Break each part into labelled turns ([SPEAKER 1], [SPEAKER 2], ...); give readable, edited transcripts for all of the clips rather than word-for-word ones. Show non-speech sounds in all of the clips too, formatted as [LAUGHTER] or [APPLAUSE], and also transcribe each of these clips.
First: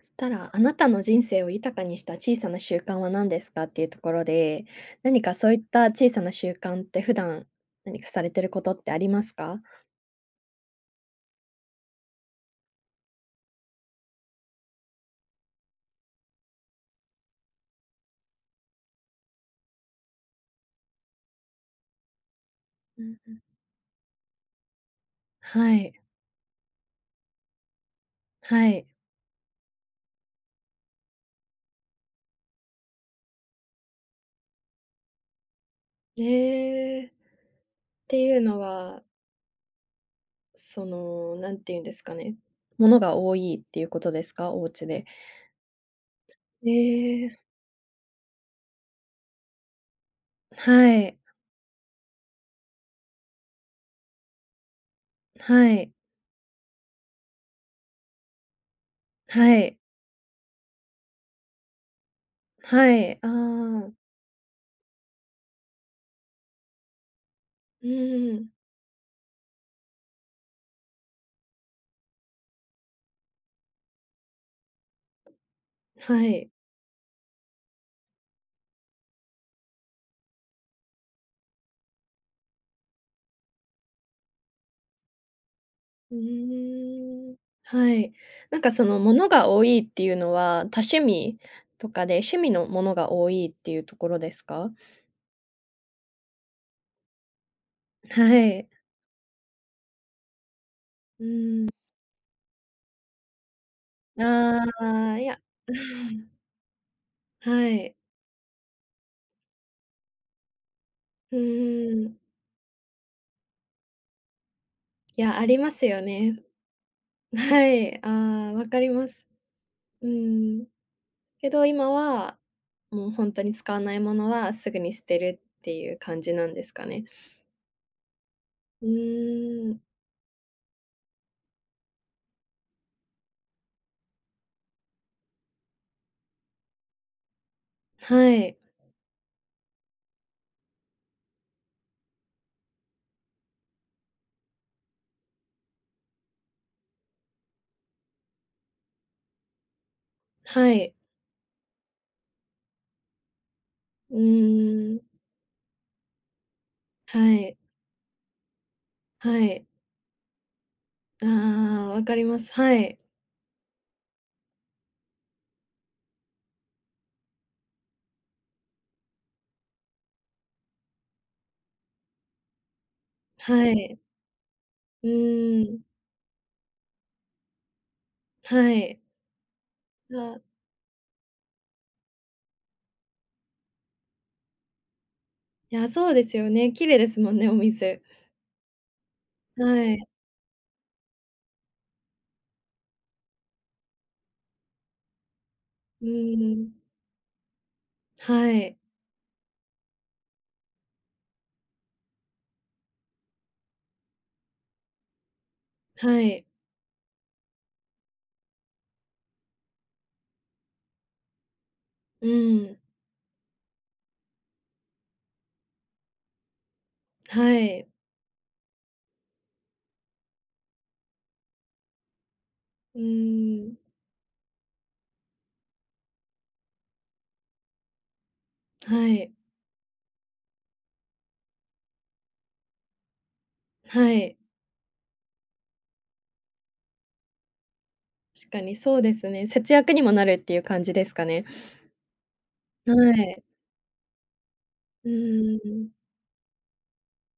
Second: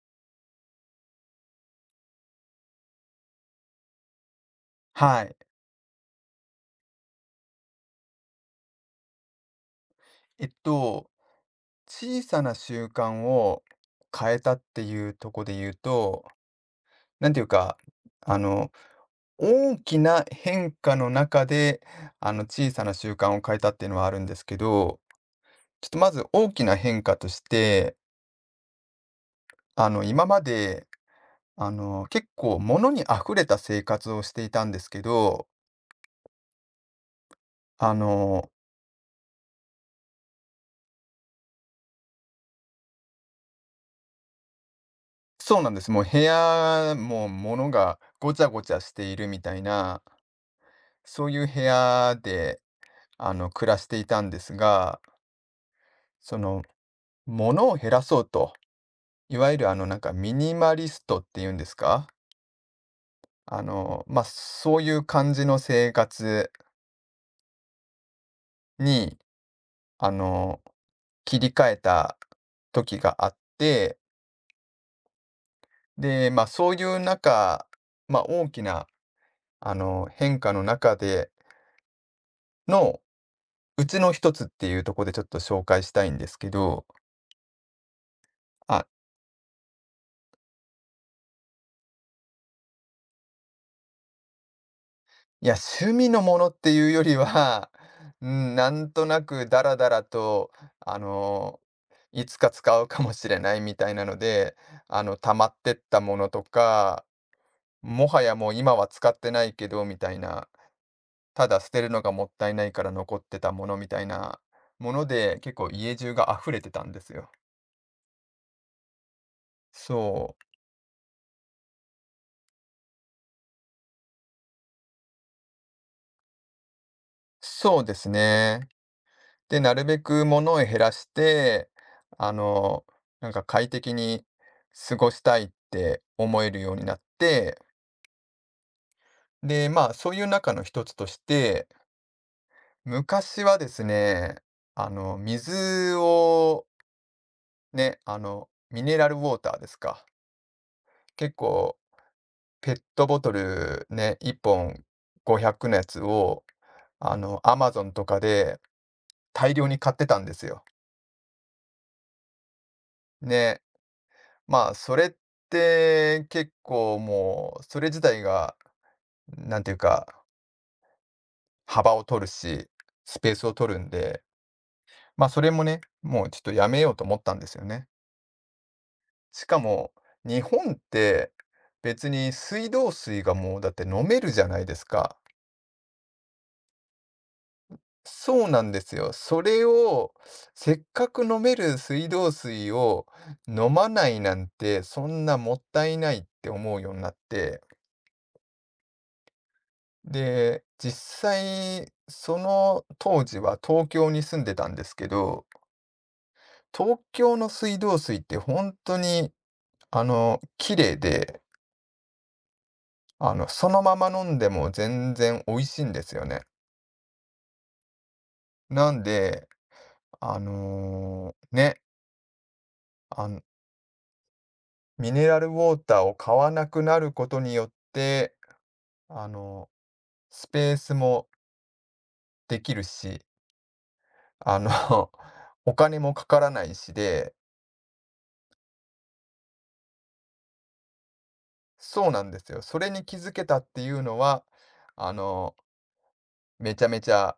[SPEAKER 1] そしたら、あなたの人生を豊かにした小さな習慣は何ですかっていうところで、何
[SPEAKER 2] は
[SPEAKER 1] か
[SPEAKER 2] い。
[SPEAKER 1] そういった小さな習慣って普段何かされてることってありますか？
[SPEAKER 2] えっと、小さな習慣を変えたっていうとこで言うと、なんていうか、あの、大きな変化の中で、小さな
[SPEAKER 1] う
[SPEAKER 2] 習
[SPEAKER 1] んう
[SPEAKER 2] 慣
[SPEAKER 1] ん。
[SPEAKER 2] を変えたっていうのはあるんですけど、
[SPEAKER 1] は
[SPEAKER 2] ちょっ
[SPEAKER 1] い、
[SPEAKER 2] とまず大きな変化として、
[SPEAKER 1] はい。
[SPEAKER 2] 今まで、結構物に溢れた生活をしていたんですけど、
[SPEAKER 1] えー。っ
[SPEAKER 2] あ
[SPEAKER 1] ていう
[SPEAKER 2] の、
[SPEAKER 1] のは、何て言うんですかね、物が多いっていうことですか？お家で。
[SPEAKER 2] そうなんです。もう部屋
[SPEAKER 1] え
[SPEAKER 2] も
[SPEAKER 1] ー、
[SPEAKER 2] 物がごちゃごちゃしているみたいな、
[SPEAKER 1] はい、
[SPEAKER 2] そういう部屋で、暮らしていたんですが、
[SPEAKER 1] はい、
[SPEAKER 2] その、物を減らそうと、いわゆ
[SPEAKER 1] は
[SPEAKER 2] る
[SPEAKER 1] い、
[SPEAKER 2] なんかミニマリストっていうんですか？
[SPEAKER 1] はい、ああ、
[SPEAKER 2] ま、あそういう感じの生活
[SPEAKER 1] うん。
[SPEAKER 2] に、あの、切り替えた時があって、
[SPEAKER 1] は
[SPEAKER 2] で、ま、あ
[SPEAKER 1] い。
[SPEAKER 2] そういう中、ま、あ大きな、変化の中での、うちの一つっていうところでちょっと紹介したい
[SPEAKER 1] う
[SPEAKER 2] んですけど、
[SPEAKER 1] ーん、はい。なんか
[SPEAKER 2] あ
[SPEAKER 1] その物が多いっていうのは、多趣味とかで、趣味のものが多いっていうところですか？
[SPEAKER 2] いや、趣味のものっていうよりは、
[SPEAKER 1] [LAUGHS]
[SPEAKER 2] [LAUGHS] う
[SPEAKER 1] は
[SPEAKER 2] ん、
[SPEAKER 1] い。
[SPEAKER 2] なんとなくダラダラと、あ
[SPEAKER 1] う
[SPEAKER 2] の、
[SPEAKER 1] ーん。
[SPEAKER 2] いつか使うかもしれないみたいなので、
[SPEAKER 1] ああ、い
[SPEAKER 2] 溜
[SPEAKER 1] や、
[SPEAKER 2] まってったもの
[SPEAKER 1] [LAUGHS]
[SPEAKER 2] とか、
[SPEAKER 1] はい。
[SPEAKER 2] もはやもう今は使ってないけどみたいな、
[SPEAKER 1] う
[SPEAKER 2] ただ捨てるの
[SPEAKER 1] ー
[SPEAKER 2] が
[SPEAKER 1] ん。
[SPEAKER 2] もったいないから残ってたものみたいなもの
[SPEAKER 1] いや、
[SPEAKER 2] で、
[SPEAKER 1] あ
[SPEAKER 2] 結
[SPEAKER 1] り
[SPEAKER 2] 構
[SPEAKER 1] ます
[SPEAKER 2] 家
[SPEAKER 1] よ
[SPEAKER 2] 中
[SPEAKER 1] ね。
[SPEAKER 2] が溢れてたんですよ。
[SPEAKER 1] [LAUGHS] はい、ああ、わかります。う
[SPEAKER 2] そう、
[SPEAKER 1] ん。けど今は、もう本当に使わないものはすぐに捨てるっていう感じなんですかね。
[SPEAKER 2] そうですね。
[SPEAKER 1] う
[SPEAKER 2] で、
[SPEAKER 1] ー
[SPEAKER 2] な
[SPEAKER 1] ん。
[SPEAKER 2] るべく物を減らして、あの、なんか快適に過ごしたいって思えるようになって、
[SPEAKER 1] はい、
[SPEAKER 2] で、まあ、そういう中の一つとして、昔はですね、水をね、ミネラルウォーターですか。
[SPEAKER 1] はい。
[SPEAKER 2] 結構、ペットボトルね、
[SPEAKER 1] う
[SPEAKER 2] 1本
[SPEAKER 1] ーん、
[SPEAKER 2] 500のやつを、
[SPEAKER 1] は
[SPEAKER 2] ア
[SPEAKER 1] い。
[SPEAKER 2] マゾンとかで
[SPEAKER 1] は
[SPEAKER 2] 大
[SPEAKER 1] い。
[SPEAKER 2] 量に買ってたんですよ。
[SPEAKER 1] ああ、わかります。はい。
[SPEAKER 2] ね。まあ、それって結構もう、それ自体が、なんていうか、幅を取るし、スペースを
[SPEAKER 1] は
[SPEAKER 2] 取るん
[SPEAKER 1] い。
[SPEAKER 2] で、
[SPEAKER 1] う
[SPEAKER 2] まあ、それも
[SPEAKER 1] ー
[SPEAKER 2] ね、
[SPEAKER 1] ん。
[SPEAKER 2] もうちょっとやめようと思ったんですよね。
[SPEAKER 1] はい。
[SPEAKER 2] しかも、
[SPEAKER 1] あ、
[SPEAKER 2] 日本って別に水道水がもうだって飲めるじゃないですか。
[SPEAKER 1] いや、そうですよね。綺麗ですもんね、お店。
[SPEAKER 2] そうなんですよ。それ
[SPEAKER 1] はい。
[SPEAKER 2] を、せっかく飲める水道水を飲まないなんて、そんなもったい
[SPEAKER 1] う
[SPEAKER 2] ないっ
[SPEAKER 1] ー
[SPEAKER 2] て
[SPEAKER 1] ん。
[SPEAKER 2] 思うようになって。
[SPEAKER 1] はい。
[SPEAKER 2] で、実際、その当時は東京に住んでたんですけど、
[SPEAKER 1] はい。
[SPEAKER 2] 東京の水道水って本当に、綺麗で、
[SPEAKER 1] うん。
[SPEAKER 2] そのまま飲んでも全然美味しいんですよね。
[SPEAKER 1] はい。
[SPEAKER 2] なんで、ね、
[SPEAKER 1] う
[SPEAKER 2] あの
[SPEAKER 1] ーん。
[SPEAKER 2] ミネラルウォーターを買わなくなることによって、
[SPEAKER 1] は
[SPEAKER 2] あ
[SPEAKER 1] い。
[SPEAKER 2] の、スペースもできるし、
[SPEAKER 1] はい。
[SPEAKER 2] あの、[LAUGHS] お金もかからないしで
[SPEAKER 1] 確かにそうですね。節約にもなるっていう感じですかね。
[SPEAKER 2] そうなんですよ。それ
[SPEAKER 1] は
[SPEAKER 2] に気づ
[SPEAKER 1] い。
[SPEAKER 2] けたっていうのは、
[SPEAKER 1] う
[SPEAKER 2] あの、
[SPEAKER 1] ーん。
[SPEAKER 2] めちゃめちゃ、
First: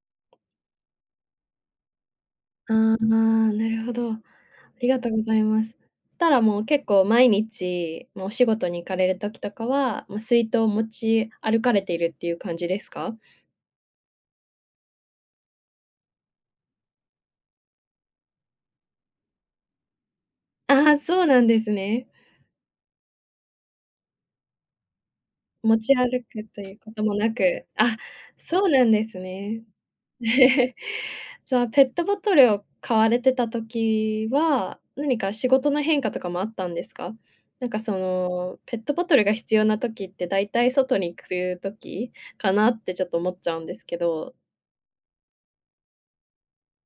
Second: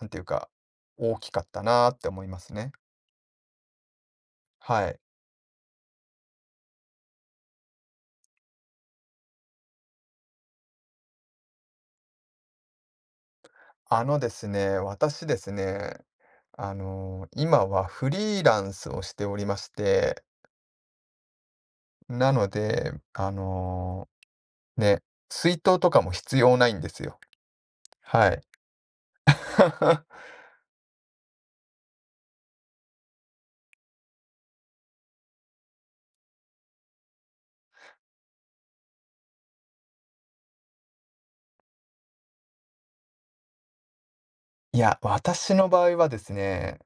[SPEAKER 2] なんていうか、大きかったなーって思いますね。
[SPEAKER 1] ああ、なるほど。あ
[SPEAKER 2] は
[SPEAKER 1] り
[SPEAKER 2] い。
[SPEAKER 1] がとうございます。したらもう結構毎日、まあ、お仕事に行かれる時とかは、まあ、水筒を持ち歩かれているっていう感じですか？
[SPEAKER 2] あのですね、私ですね、今はフリーランスをしておりまして、
[SPEAKER 1] ああ、そうなんですね。
[SPEAKER 2] なので、ね、水
[SPEAKER 1] 持
[SPEAKER 2] 筒と
[SPEAKER 1] ち
[SPEAKER 2] かも
[SPEAKER 1] 歩
[SPEAKER 2] 必
[SPEAKER 1] く
[SPEAKER 2] 要
[SPEAKER 1] と
[SPEAKER 2] ない
[SPEAKER 1] いう
[SPEAKER 2] んで
[SPEAKER 1] こ
[SPEAKER 2] す
[SPEAKER 1] とも
[SPEAKER 2] よ。
[SPEAKER 1] なく、あ、
[SPEAKER 2] はい。
[SPEAKER 1] そうなんですね。
[SPEAKER 2] [LAUGHS]
[SPEAKER 1] [LAUGHS] じゃあ、ペットボトルを買われてた時は、何か仕事の変化とかもあったんですか？なんかその、ペットボトルが必要な時って、大体外に行く時かなってちょっと思っちゃうんですけど。
[SPEAKER 2] いや、私の場合はですね、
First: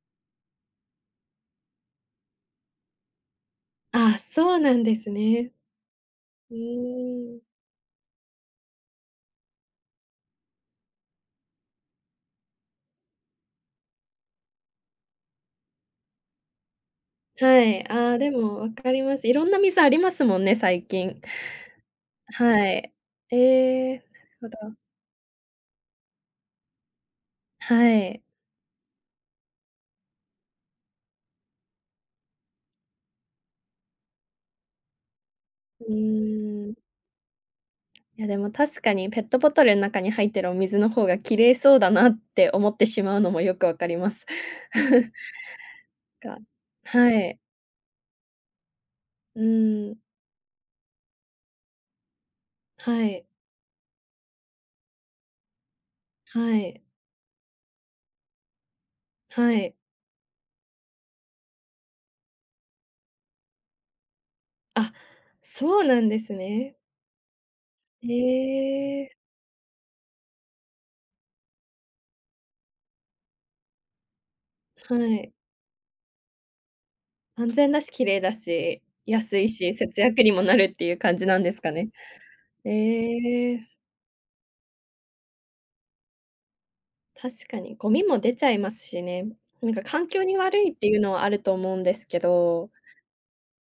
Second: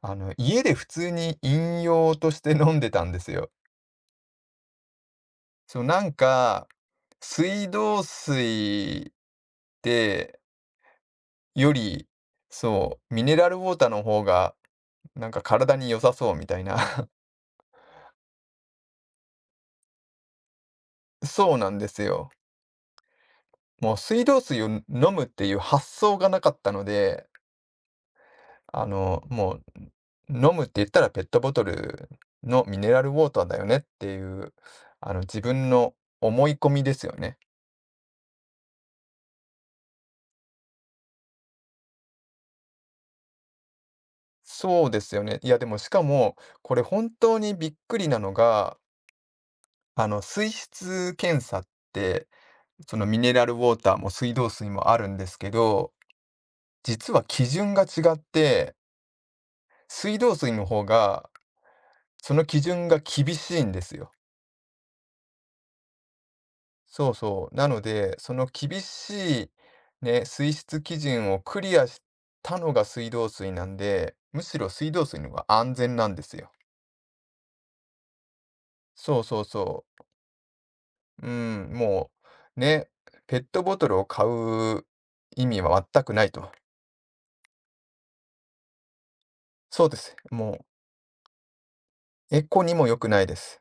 [SPEAKER 2] 家で普通に飲用として飲んでたんですよ。
[SPEAKER 1] あ、そうなんですね。
[SPEAKER 2] そう、なん
[SPEAKER 1] う
[SPEAKER 2] か、
[SPEAKER 1] ーん。
[SPEAKER 2] 水道水ってより、そう、ミネラルウォーターの方が、なんか体に良さそうみたいな。
[SPEAKER 1] はい。ああ、でも分かります。いろんな水ありますもんね、最近。
[SPEAKER 2] [LAUGHS] そうなんですよ。
[SPEAKER 1] はい。え
[SPEAKER 2] もう
[SPEAKER 1] え、
[SPEAKER 2] 水道
[SPEAKER 1] なる
[SPEAKER 2] 水を
[SPEAKER 1] ほど。
[SPEAKER 2] 飲むっていう発想がなかったので、
[SPEAKER 1] はい。
[SPEAKER 2] もう、飲むって言ったらペットボトルのミネラルウォーターだよねっていう、自分
[SPEAKER 1] う
[SPEAKER 2] の思い込
[SPEAKER 1] ー
[SPEAKER 2] み
[SPEAKER 1] ん。
[SPEAKER 2] ですよね。
[SPEAKER 1] いや、でも確かにペットボトルの中に入ってるお水の方が綺麗そうだなって思ってしまうのもよく分かります。
[SPEAKER 2] そうです
[SPEAKER 1] [LAUGHS]
[SPEAKER 2] よね。いや、でもしかも、
[SPEAKER 1] が
[SPEAKER 2] これ本
[SPEAKER 1] は
[SPEAKER 2] 当
[SPEAKER 1] い。
[SPEAKER 2] にびっくりなのが、
[SPEAKER 1] うーん。
[SPEAKER 2] 水質検査って、その
[SPEAKER 1] は
[SPEAKER 2] ミ
[SPEAKER 1] い。
[SPEAKER 2] ネラルウォーターも水道水もあるんですけど、
[SPEAKER 1] はい。
[SPEAKER 2] 実は基準が違って、
[SPEAKER 1] はい。
[SPEAKER 2] 水道水の方が、その基準が厳しいんですよ。
[SPEAKER 1] あ、そうなんですね。
[SPEAKER 2] そうそう。なので、
[SPEAKER 1] え
[SPEAKER 2] その厳
[SPEAKER 1] え、
[SPEAKER 2] しい、ね、水質基準をクリアしたのが水道水なんで、むしろ水
[SPEAKER 1] は
[SPEAKER 2] 道水の
[SPEAKER 1] い。
[SPEAKER 2] 方が安全なんですよ。
[SPEAKER 1] 安全だし、綺麗だし、
[SPEAKER 2] そう
[SPEAKER 1] 安
[SPEAKER 2] そう
[SPEAKER 1] いし、
[SPEAKER 2] そ
[SPEAKER 1] 節約にもなるっていう感
[SPEAKER 2] う。
[SPEAKER 1] じ
[SPEAKER 2] う
[SPEAKER 1] なんですか
[SPEAKER 2] ん、
[SPEAKER 1] ね。
[SPEAKER 2] もう、ね、ペッ
[SPEAKER 1] え
[SPEAKER 2] ト
[SPEAKER 1] え、
[SPEAKER 2] ボトルを買う意味は全くないと。
[SPEAKER 1] 確かにゴミも出ちゃいますしね。なんか
[SPEAKER 2] そうで
[SPEAKER 1] 環
[SPEAKER 2] す。
[SPEAKER 1] 境に
[SPEAKER 2] も
[SPEAKER 1] 悪
[SPEAKER 2] う
[SPEAKER 1] いっていうのはあると思うんですけ
[SPEAKER 2] エコ
[SPEAKER 1] ど、
[SPEAKER 2] にも良くないです。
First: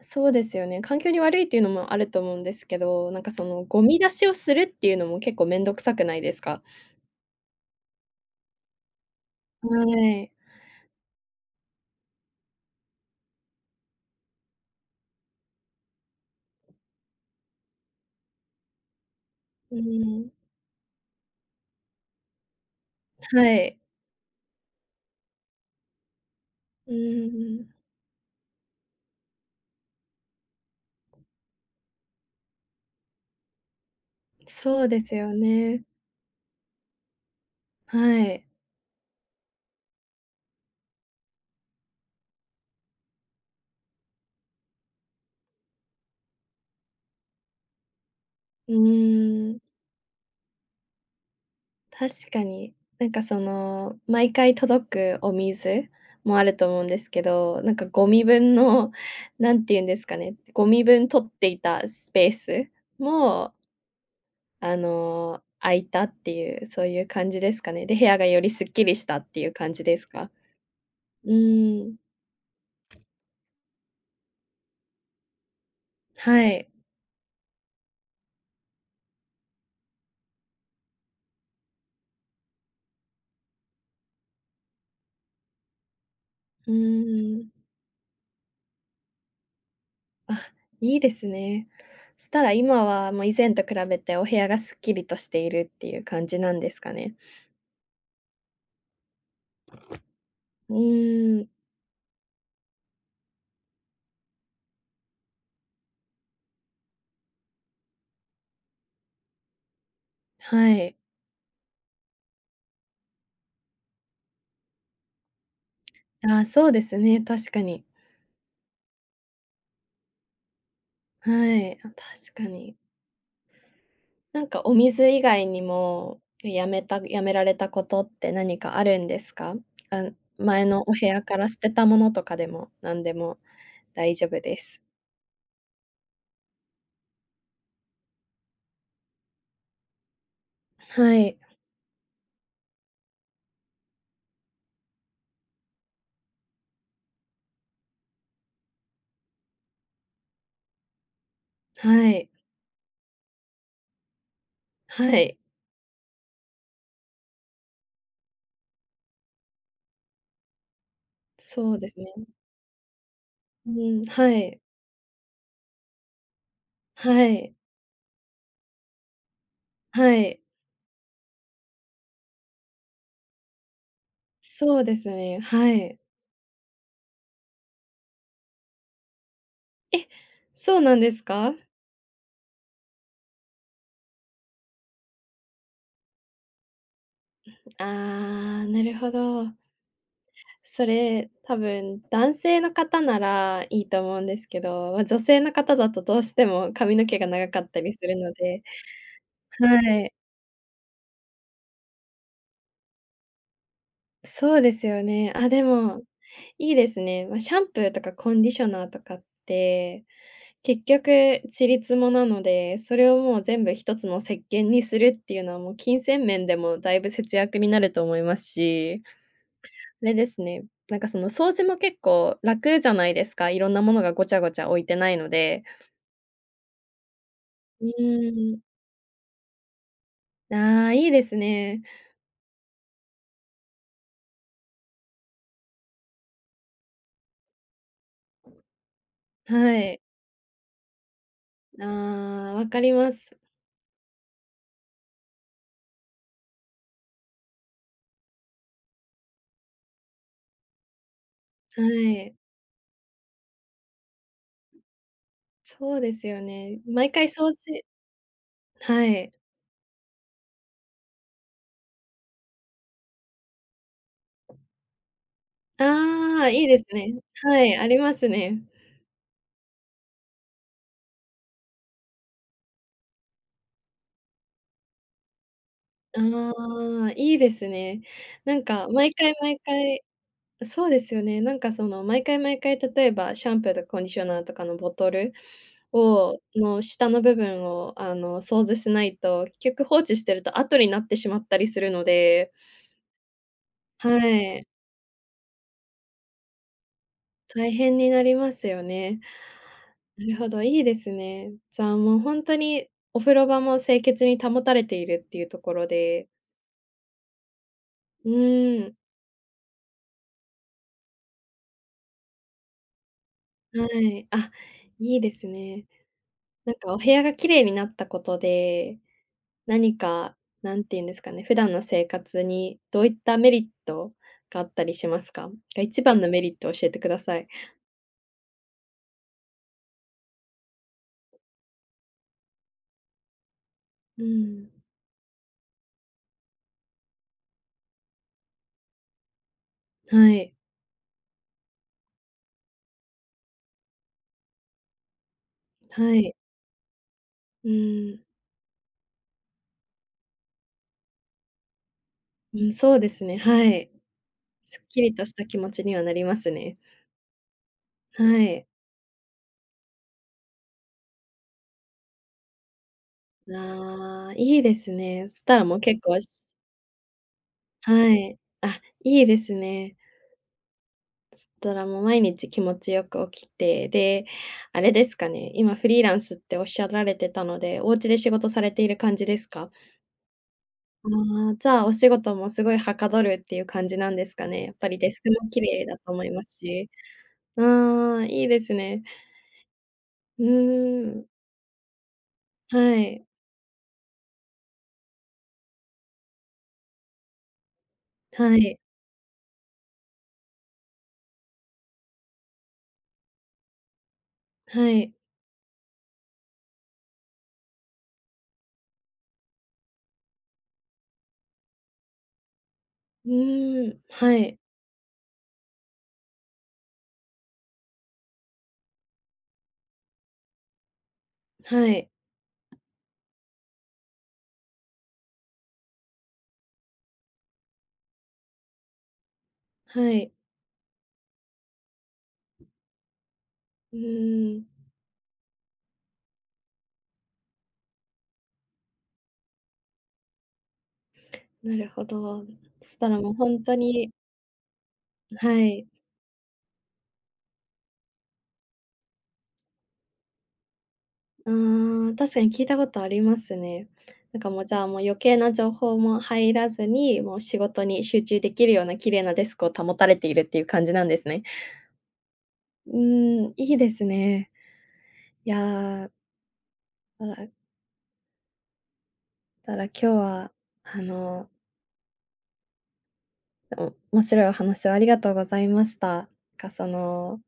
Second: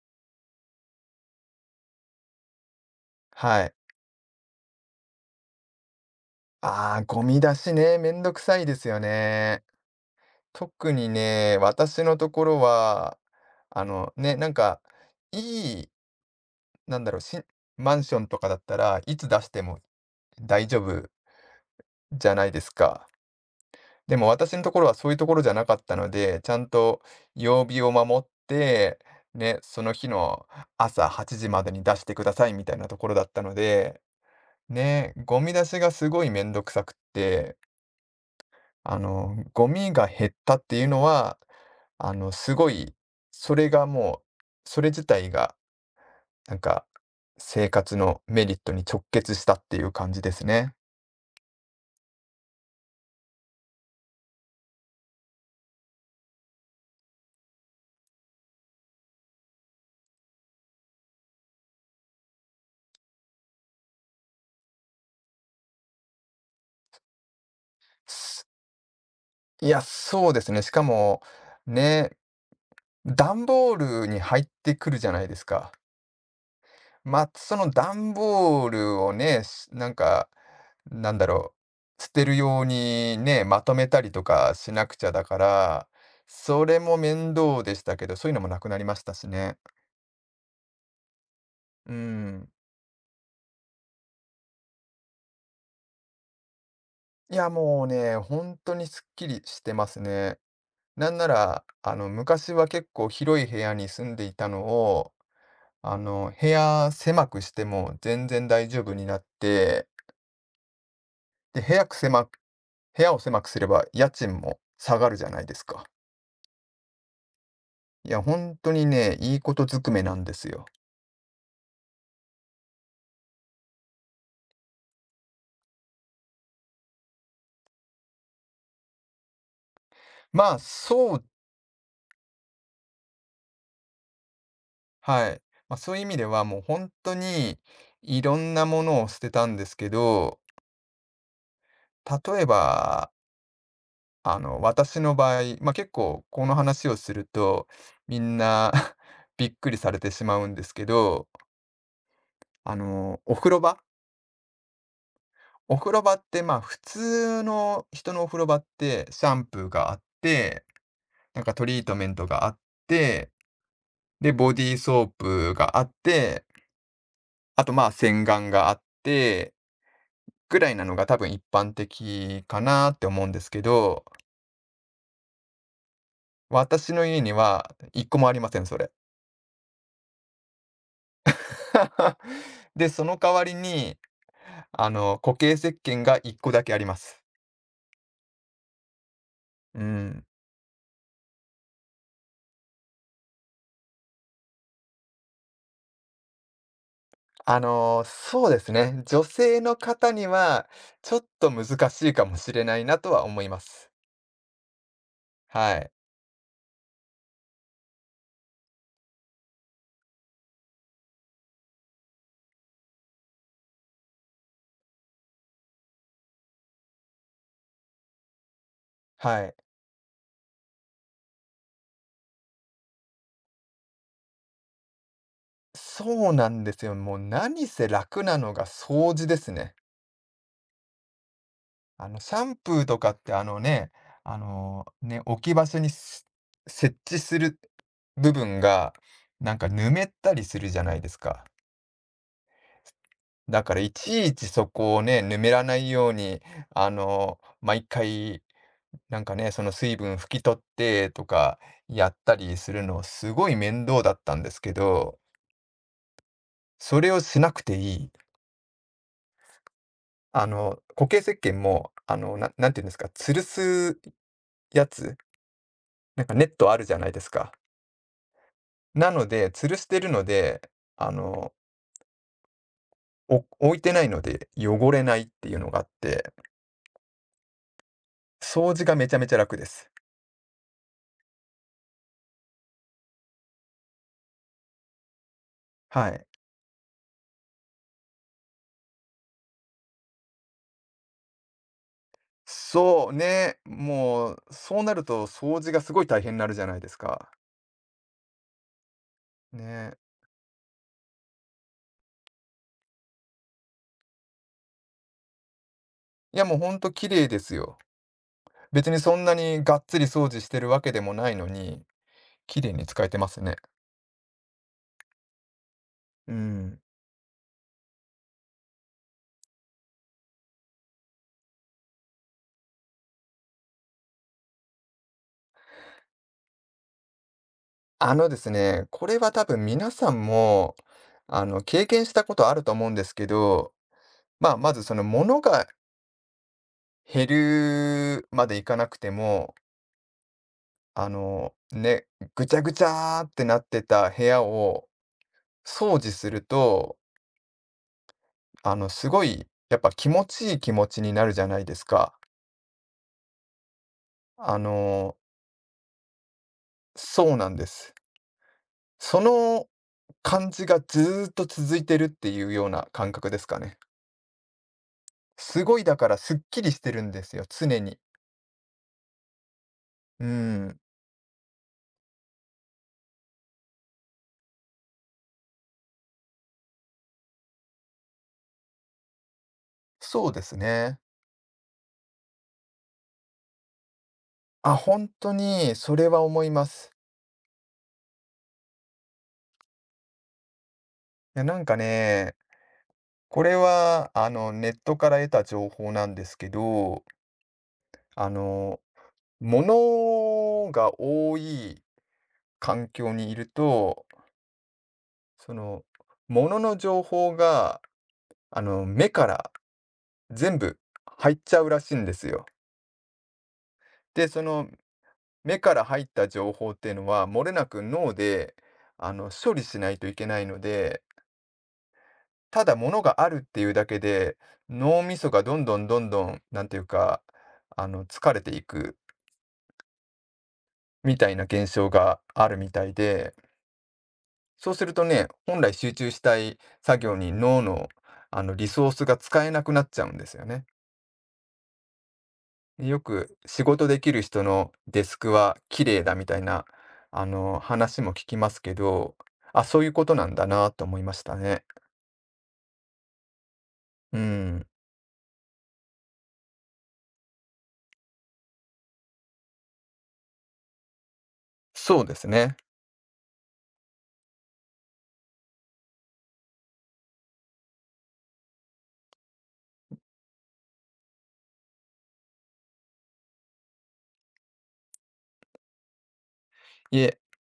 [SPEAKER 1] そうですよね、環境に悪いっていうのもあると思うんですけど、なんかその
[SPEAKER 2] はい。
[SPEAKER 1] ゴミ出しをするっていうのも結構めんどくさくないですか？
[SPEAKER 2] ああ、ゴミ出しね、めんどくさいですよね。
[SPEAKER 1] はい。
[SPEAKER 2] 特にね、私のところは、あのね、なんか、いい、なんだろう、マンションとかだったらいつ出して
[SPEAKER 1] う
[SPEAKER 2] も
[SPEAKER 1] ん、
[SPEAKER 2] 大丈夫じゃないですか。
[SPEAKER 1] はい。
[SPEAKER 2] でも私のところはそういうところじゃなかったので、ちゃん
[SPEAKER 1] う
[SPEAKER 2] と曜
[SPEAKER 1] ん、
[SPEAKER 2] 日を守って、ね、その日の朝8時までに出してくださいみたいなところだったので、
[SPEAKER 1] そうで
[SPEAKER 2] ね、
[SPEAKER 1] すよ
[SPEAKER 2] ゴミ出し
[SPEAKER 1] ね。
[SPEAKER 2] がすごいめんどくさくって、
[SPEAKER 1] はい。
[SPEAKER 2] ゴミが減ったっていうのは、すごい、それがもう、それ自体が、なんか、生活のメリット
[SPEAKER 1] う
[SPEAKER 2] に直結した
[SPEAKER 1] ーん。
[SPEAKER 2] っていう感じですね。
[SPEAKER 1] 確かに。なんか毎回届くお水もあると思うんですけど、なんかゴミ分の、[LAUGHS] なんて言うんですかね、ゴミ分取っていたスペースも、空いたっていう、そういう感じですかね。で、部屋がよ
[SPEAKER 2] す
[SPEAKER 1] りすっきりしたっていう
[SPEAKER 2] い
[SPEAKER 1] 感
[SPEAKER 2] や、
[SPEAKER 1] じです
[SPEAKER 2] そ
[SPEAKER 1] か？
[SPEAKER 2] うですね。しかも、
[SPEAKER 1] うーん、
[SPEAKER 2] ね、段ボールに入ってくるじゃないですか。
[SPEAKER 1] はい。
[SPEAKER 2] まあ、その段ボールをね、なんか、なんだろう、捨てるようにね、まとめたりとかしなくちゃだから、そ
[SPEAKER 1] う
[SPEAKER 2] れも面
[SPEAKER 1] ーん。
[SPEAKER 2] 倒でしたけど、そういうのもなくなりましたしね。
[SPEAKER 1] あ、いいですね。
[SPEAKER 2] う
[SPEAKER 1] そした
[SPEAKER 2] ん。
[SPEAKER 1] ら今はもう以前と比べてお部屋がすっきりとしているっていう感じなんですかね。
[SPEAKER 2] いや、もうね、本当にすっきりしてますね。
[SPEAKER 1] う
[SPEAKER 2] なんな
[SPEAKER 1] ーん、
[SPEAKER 2] ら、昔は結構広い部屋に住んでいたのを、部屋狭くしても全然大丈夫になって、
[SPEAKER 1] はい。
[SPEAKER 2] で、部屋を狭くすれば家賃も下がるじゃないですか。
[SPEAKER 1] ああ、そうですね、確かに。
[SPEAKER 2] いや、本当にね、いいことずくめなんですよ。
[SPEAKER 1] はい、あ、確かに。なんかお水以外にも、やめられたことって何かあるんですか？あ、
[SPEAKER 2] まあ、
[SPEAKER 1] 前のお部
[SPEAKER 2] そ
[SPEAKER 1] 屋
[SPEAKER 2] う
[SPEAKER 1] から捨てたものとかでも、なんでも大丈夫です。
[SPEAKER 2] はい。まあ、そういう意味では、もう本当にいろんなものを捨てたんですけど、
[SPEAKER 1] はい、
[SPEAKER 2] 例えば、私の場合、ま、結構この話をすると、みんな [LAUGHS] びっくりされてしまうんですけど、
[SPEAKER 1] はい、
[SPEAKER 2] あの、お風呂場
[SPEAKER 1] はい、
[SPEAKER 2] お風呂場って、まあ、普通の人のお風呂場って、シャンプーがあって、なんかト
[SPEAKER 1] そう
[SPEAKER 2] リー
[SPEAKER 1] で
[SPEAKER 2] ト
[SPEAKER 1] す
[SPEAKER 2] メ
[SPEAKER 1] ね。
[SPEAKER 2] ントがあって、
[SPEAKER 1] うん、は
[SPEAKER 2] で、ボ
[SPEAKER 1] い、
[SPEAKER 2] ディーソープがあって
[SPEAKER 1] はい、
[SPEAKER 2] あと、まあ、洗顔があって、
[SPEAKER 1] はい、
[SPEAKER 2] ぐらいなのが多分一般的かなって思うんですけど、
[SPEAKER 1] そうですね、はい。
[SPEAKER 2] 私の家には1個もありません、それ。
[SPEAKER 1] え、そうなんですか？
[SPEAKER 2] [LAUGHS] で、その代わりに、固形石鹸が1個だけあります。
[SPEAKER 1] ああ、なるほど。
[SPEAKER 2] うん。
[SPEAKER 1] それ、多分男性の方ならいいと思うんですけど、ま、女性の方だとどうしても髪の毛が長かったりするの
[SPEAKER 2] そうで
[SPEAKER 1] で。
[SPEAKER 2] すね、女性の
[SPEAKER 1] は
[SPEAKER 2] 方
[SPEAKER 1] い、
[SPEAKER 2] にはちょっと難しいかもしれないなとは思います。
[SPEAKER 1] そうですよね。あ、で
[SPEAKER 2] はい。
[SPEAKER 1] も、いいですね。ま、シャンプーとかコンディショナーとかって、結局ちりつもなので、それをもう全部一つの石鹸にするっていうのはもう金銭面でもだいぶ節約になると思いますし、
[SPEAKER 2] はい。
[SPEAKER 1] あれですね、なんかその掃除も結構楽じゃないですか、いろんなものがごちゃごちゃ置いてないので。
[SPEAKER 2] そうなんですよ。もう何せ
[SPEAKER 1] う
[SPEAKER 2] 楽なの
[SPEAKER 1] ーん。
[SPEAKER 2] が掃除ですね。
[SPEAKER 1] ああ、いいですね。
[SPEAKER 2] シャンプーとかって、あのね、ね、置き場所に設置する部分が、なんか
[SPEAKER 1] は
[SPEAKER 2] ぬ
[SPEAKER 1] い。
[SPEAKER 2] めったりするじゃないですか。
[SPEAKER 1] ああ、わかります。
[SPEAKER 2] だからいちいちそこをね、ぬめらないように、毎回、なんかね、その水分拭き取ってとか
[SPEAKER 1] は
[SPEAKER 2] やった
[SPEAKER 1] い。
[SPEAKER 2] りするの、すごい面倒だったんですけど、
[SPEAKER 1] そうですよね。
[SPEAKER 2] それ
[SPEAKER 1] 毎
[SPEAKER 2] を
[SPEAKER 1] 回
[SPEAKER 2] しな
[SPEAKER 1] 掃
[SPEAKER 2] くて
[SPEAKER 1] 除。
[SPEAKER 2] いい。
[SPEAKER 1] はい。
[SPEAKER 2] 固形石鹸も、なんていうんですか、吊るすやつ、なんか
[SPEAKER 1] あ
[SPEAKER 2] ネ
[SPEAKER 1] あ、
[SPEAKER 2] ッ
[SPEAKER 1] いい
[SPEAKER 2] トあ
[SPEAKER 1] で
[SPEAKER 2] る
[SPEAKER 1] す
[SPEAKER 2] じゃない
[SPEAKER 1] ね。
[SPEAKER 2] ですか。
[SPEAKER 1] はい、ありますね。
[SPEAKER 2] なので、吊るしてるので、あの、置いてないので汚れないっていうのがあって、
[SPEAKER 1] ああ、いいですね。なん
[SPEAKER 2] 掃除
[SPEAKER 1] か
[SPEAKER 2] がめち
[SPEAKER 1] 毎
[SPEAKER 2] ゃめち
[SPEAKER 1] 回
[SPEAKER 2] ゃ楽
[SPEAKER 1] 毎
[SPEAKER 2] です。
[SPEAKER 1] 回そうですよね。なんかその毎回毎回、例えばシャンプーとかコンディショナーとかのボトル
[SPEAKER 2] はい。
[SPEAKER 1] をの下の部分を、掃除しないと、結局放置してると後になってしまったりするので、
[SPEAKER 2] そう、ね、
[SPEAKER 1] は
[SPEAKER 2] もう、
[SPEAKER 1] い。
[SPEAKER 2] そうなると掃除がすごい大変になるじゃないですか。
[SPEAKER 1] 大変になりますよね。
[SPEAKER 2] ね。
[SPEAKER 1] なるほど、いいですね。じゃあ、もうほんとにお風呂場も清潔に保たれているっていうところで。
[SPEAKER 2] いや、もうほんと綺麗ですよ。
[SPEAKER 1] うー
[SPEAKER 2] 別
[SPEAKER 1] ん、
[SPEAKER 2] にそんなにがっつり掃除してるわけでもないのに、綺麗に使えてますね。
[SPEAKER 1] はい。あ、いいですね。
[SPEAKER 2] う
[SPEAKER 1] なん
[SPEAKER 2] ん。
[SPEAKER 1] かお部屋が綺麗になったことで、何か、何て言うんですかね、普段の生活にどういったメリットがあったりしますか？が一番のメリットを教えてください。
[SPEAKER 2] あのですね、これは多分皆さんも、経験したことあると思うんですけど、
[SPEAKER 1] う
[SPEAKER 2] まあ、
[SPEAKER 1] ん。
[SPEAKER 2] まずその物が減るまでいかなくても、
[SPEAKER 1] はい、
[SPEAKER 2] ね、ぐちゃぐちゃーってなってた部屋を掃除
[SPEAKER 1] は
[SPEAKER 2] す
[SPEAKER 1] い。
[SPEAKER 2] ると、
[SPEAKER 1] うーん、
[SPEAKER 2] すごい、やっぱ気持ちいい気持ちになるじゃないですか。
[SPEAKER 1] うん、そうですね、はい。
[SPEAKER 2] あ
[SPEAKER 1] すっき
[SPEAKER 2] の、
[SPEAKER 1] りとした気持ちにはなりますね。
[SPEAKER 2] そうなんです。
[SPEAKER 1] はい。
[SPEAKER 2] その感じがずーっと続いてるっていうような感覚ですかね。
[SPEAKER 1] ああ、いいですね。そした
[SPEAKER 2] す
[SPEAKER 1] らも
[SPEAKER 2] ご
[SPEAKER 1] う
[SPEAKER 2] いだ
[SPEAKER 1] 結
[SPEAKER 2] から
[SPEAKER 1] 構
[SPEAKER 2] すっきりしてるんですよ、常に。
[SPEAKER 1] はい。あ、いいですね。
[SPEAKER 2] うん、
[SPEAKER 1] そしたらもう毎日気持ちよく起きて、で、あれですかね、今フリーランスっておっしゃられてたので、お家で仕事されている感じですか？
[SPEAKER 2] そうですね。
[SPEAKER 1] ああ、じゃあお仕事もすごいはかどるっていう感じなんですかね。や
[SPEAKER 2] あ、
[SPEAKER 1] っぱり
[SPEAKER 2] 本
[SPEAKER 1] デスク
[SPEAKER 2] 当
[SPEAKER 1] も綺
[SPEAKER 2] に
[SPEAKER 1] 麗
[SPEAKER 2] そ
[SPEAKER 1] だ
[SPEAKER 2] れ
[SPEAKER 1] と
[SPEAKER 2] は
[SPEAKER 1] 思いま
[SPEAKER 2] 思い
[SPEAKER 1] す
[SPEAKER 2] ま
[SPEAKER 1] し。
[SPEAKER 2] す。
[SPEAKER 1] ああ、いいですね。うーん。
[SPEAKER 2] いや、なんかね、
[SPEAKER 1] はい。
[SPEAKER 2] これは、ネットから得た情報なんですけど、あ
[SPEAKER 1] はい。
[SPEAKER 2] の、物が多い環境にいると、
[SPEAKER 1] はい。
[SPEAKER 2] その、物の情報が、目から全部入っちゃうらしいんですよ。
[SPEAKER 1] うーん。
[SPEAKER 2] で、
[SPEAKER 1] は
[SPEAKER 2] そ
[SPEAKER 1] い。
[SPEAKER 2] の、目から入った情報っていうのは、漏れなく脳で、処理しないといけないので、
[SPEAKER 1] はい。
[SPEAKER 2] ただ物があるっていうだけで、脳みそがどんどんどんどん、なんていうか、疲れていく、
[SPEAKER 1] はい。
[SPEAKER 2] みたいな現象があるみたいで、
[SPEAKER 1] うーん。
[SPEAKER 2] そうするとね、本来集中したい作業に脳の、リソースが使えなくなっちゃうんですよね。
[SPEAKER 1] なるほど。そ
[SPEAKER 2] で
[SPEAKER 1] し
[SPEAKER 2] よ
[SPEAKER 1] たらもう
[SPEAKER 2] く仕
[SPEAKER 1] 本当
[SPEAKER 2] 事でき
[SPEAKER 1] に。
[SPEAKER 2] る人のデスクは
[SPEAKER 1] は
[SPEAKER 2] 綺
[SPEAKER 1] い。
[SPEAKER 2] 麗だみたいな、話も聞きますけど、あ、そういうことなんだなと思いました
[SPEAKER 1] あ
[SPEAKER 2] ね。
[SPEAKER 1] あ、確かに聞いたことありますね。
[SPEAKER 2] う
[SPEAKER 1] なんかもう、
[SPEAKER 2] ん、
[SPEAKER 1] じゃあ、もう余計な情報も入らずに、もう仕事に集中できるような綺麗なデスクを保たれているっていう感じなんですね。
[SPEAKER 2] そうですね。
[SPEAKER 1] うーん、いいですね。いやー、だらだら今日は、あの、お面白いお話をありがとうございました。なんか、
[SPEAKER 2] いえ、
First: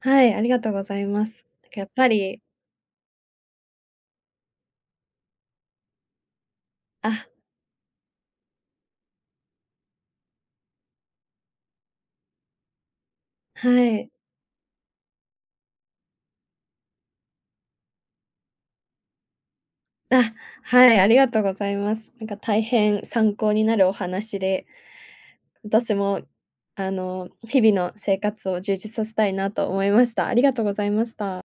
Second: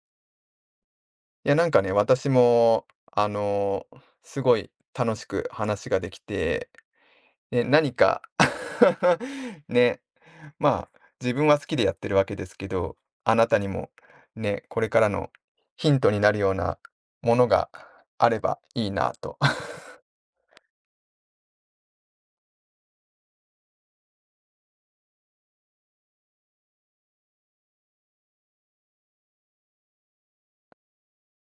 [SPEAKER 1] はい、ありがとうございます。
[SPEAKER 2] いやな
[SPEAKER 1] なん
[SPEAKER 2] ん
[SPEAKER 1] か
[SPEAKER 2] か
[SPEAKER 1] やっ
[SPEAKER 2] ね、
[SPEAKER 1] ぱ
[SPEAKER 2] 私
[SPEAKER 1] り。
[SPEAKER 2] も、あの、すごい楽しく話ができて、
[SPEAKER 1] あ、
[SPEAKER 2] ね、何か [LAUGHS] ね、まあ、自分は好きでやってるわけですけど、あなたに
[SPEAKER 1] は
[SPEAKER 2] も
[SPEAKER 1] い。
[SPEAKER 2] ね、これからのヒントになるようなものがあればいいなと
[SPEAKER 1] あ、はい、ありがとうございます。なんか大変参考になるお話で、私も、日々の生活を充実させたいなと思いました。ありがとうございました。